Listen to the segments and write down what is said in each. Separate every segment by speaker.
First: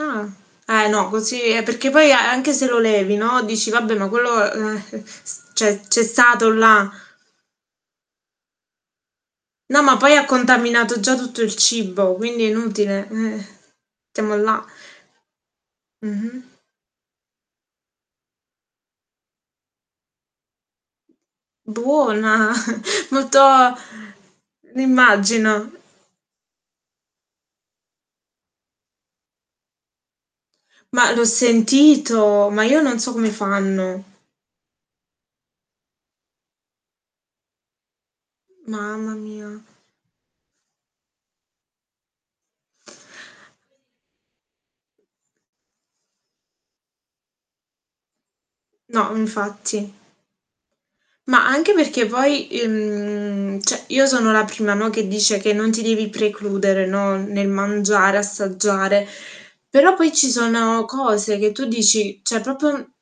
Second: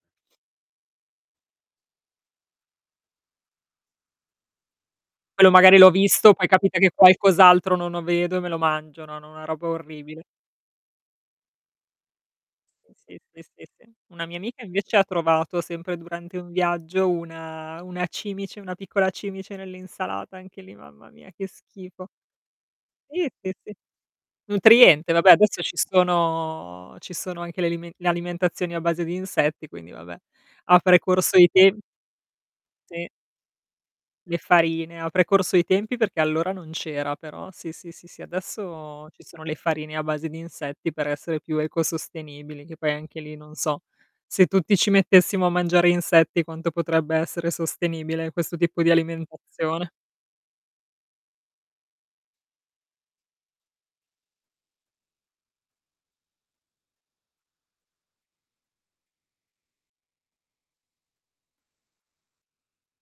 Speaker 1: Ah. Ah, eh, no. Così eh perché poi a anche se lo levi, no, dici: "Vabbè ma quello eh, eh, eh, s
Speaker 2: Quello magari
Speaker 1: c'è
Speaker 2: l'ho
Speaker 1: c'è
Speaker 2: visto, poi
Speaker 1: stato
Speaker 2: capita
Speaker 1: là."
Speaker 2: che qualcos'altro non lo vedo e me lo mangio, no, no, una roba
Speaker 1: No ma poi
Speaker 2: orribile.
Speaker 1: ha contaminato già tutto il cibo, quindi è
Speaker 2: Sì,
Speaker 1: inutile.
Speaker 2: sì, sì,
Speaker 1: Eh
Speaker 2: sì, sì. Una
Speaker 1: siamo
Speaker 2: mia amica
Speaker 1: là.
Speaker 2: invece ha trovato, sempre durante un
Speaker 1: Mh-mh.
Speaker 2: viaggio, una una cimice, una piccola cimice nell'insalata. Anche lì, mamma mia che schifo.
Speaker 1: Buona!
Speaker 2: Sì,
Speaker 1: molto
Speaker 2: sì, sì. Nutriente, vabbè adesso
Speaker 1: m'immagino.
Speaker 2: ci sono ci sono anche le alime le alimentazioni a base di insetti, quindi vabbè. Ha
Speaker 1: Ma l'ho
Speaker 2: precorso i tem
Speaker 1: sentito, ma io non
Speaker 2: Sì.
Speaker 1: so come fanno.
Speaker 2: Le farine. Ha precorso i tempi perché allora non c'era, però sì sì sì, adesso
Speaker 1: Mamma
Speaker 2: ci sono le
Speaker 1: mia.
Speaker 2: farine a base di insetti per essere più ecosostenibili, che poi anche lì non so se tutti ci mettessimo a mangiare insetti quanto potrebbe essere sostenibile questo tipo di
Speaker 1: No
Speaker 2: alimentazione.
Speaker 1: infatti. Ma anche perché poi, i mhmm, cioè io sono la prima, no, che dice che non ti devi precludere, no, n nel mangiare, assaggiare. Però poi ci sono cose che tu dici cioè proprio n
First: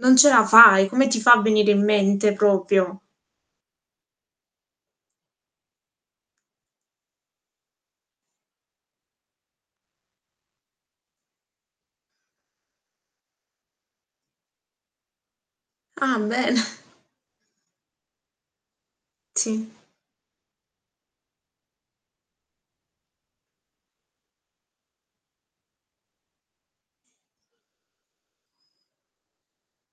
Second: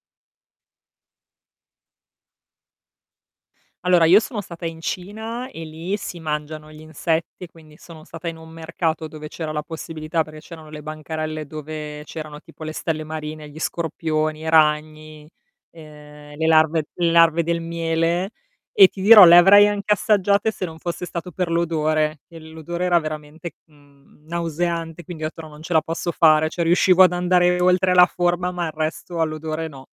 Speaker 1: non ce la fai, come ti fa a venire in mente proprio?
Speaker 2: Allora, io sono stata in Cina e lì si mangiano gli insetti, quindi sono stata in un mercato dove c'era la possibilità perché c'erano le bancarelle dove c'erano tipo le stelle marine, gli scorpioni, i ragni,
Speaker 1: Ah
Speaker 2: ehm, le
Speaker 1: bene.
Speaker 2: larve le larve del miele. E ti dirò le avrei
Speaker 1: Sì.
Speaker 2: anche assaggiate se non fosse stato per l'odore, che l'odore era veramente, mhmm, nauseante quindi ho detto: "No non ce la posso fare", cioè riuscivo ad andare oltre la forma, ma il resto all'odore no.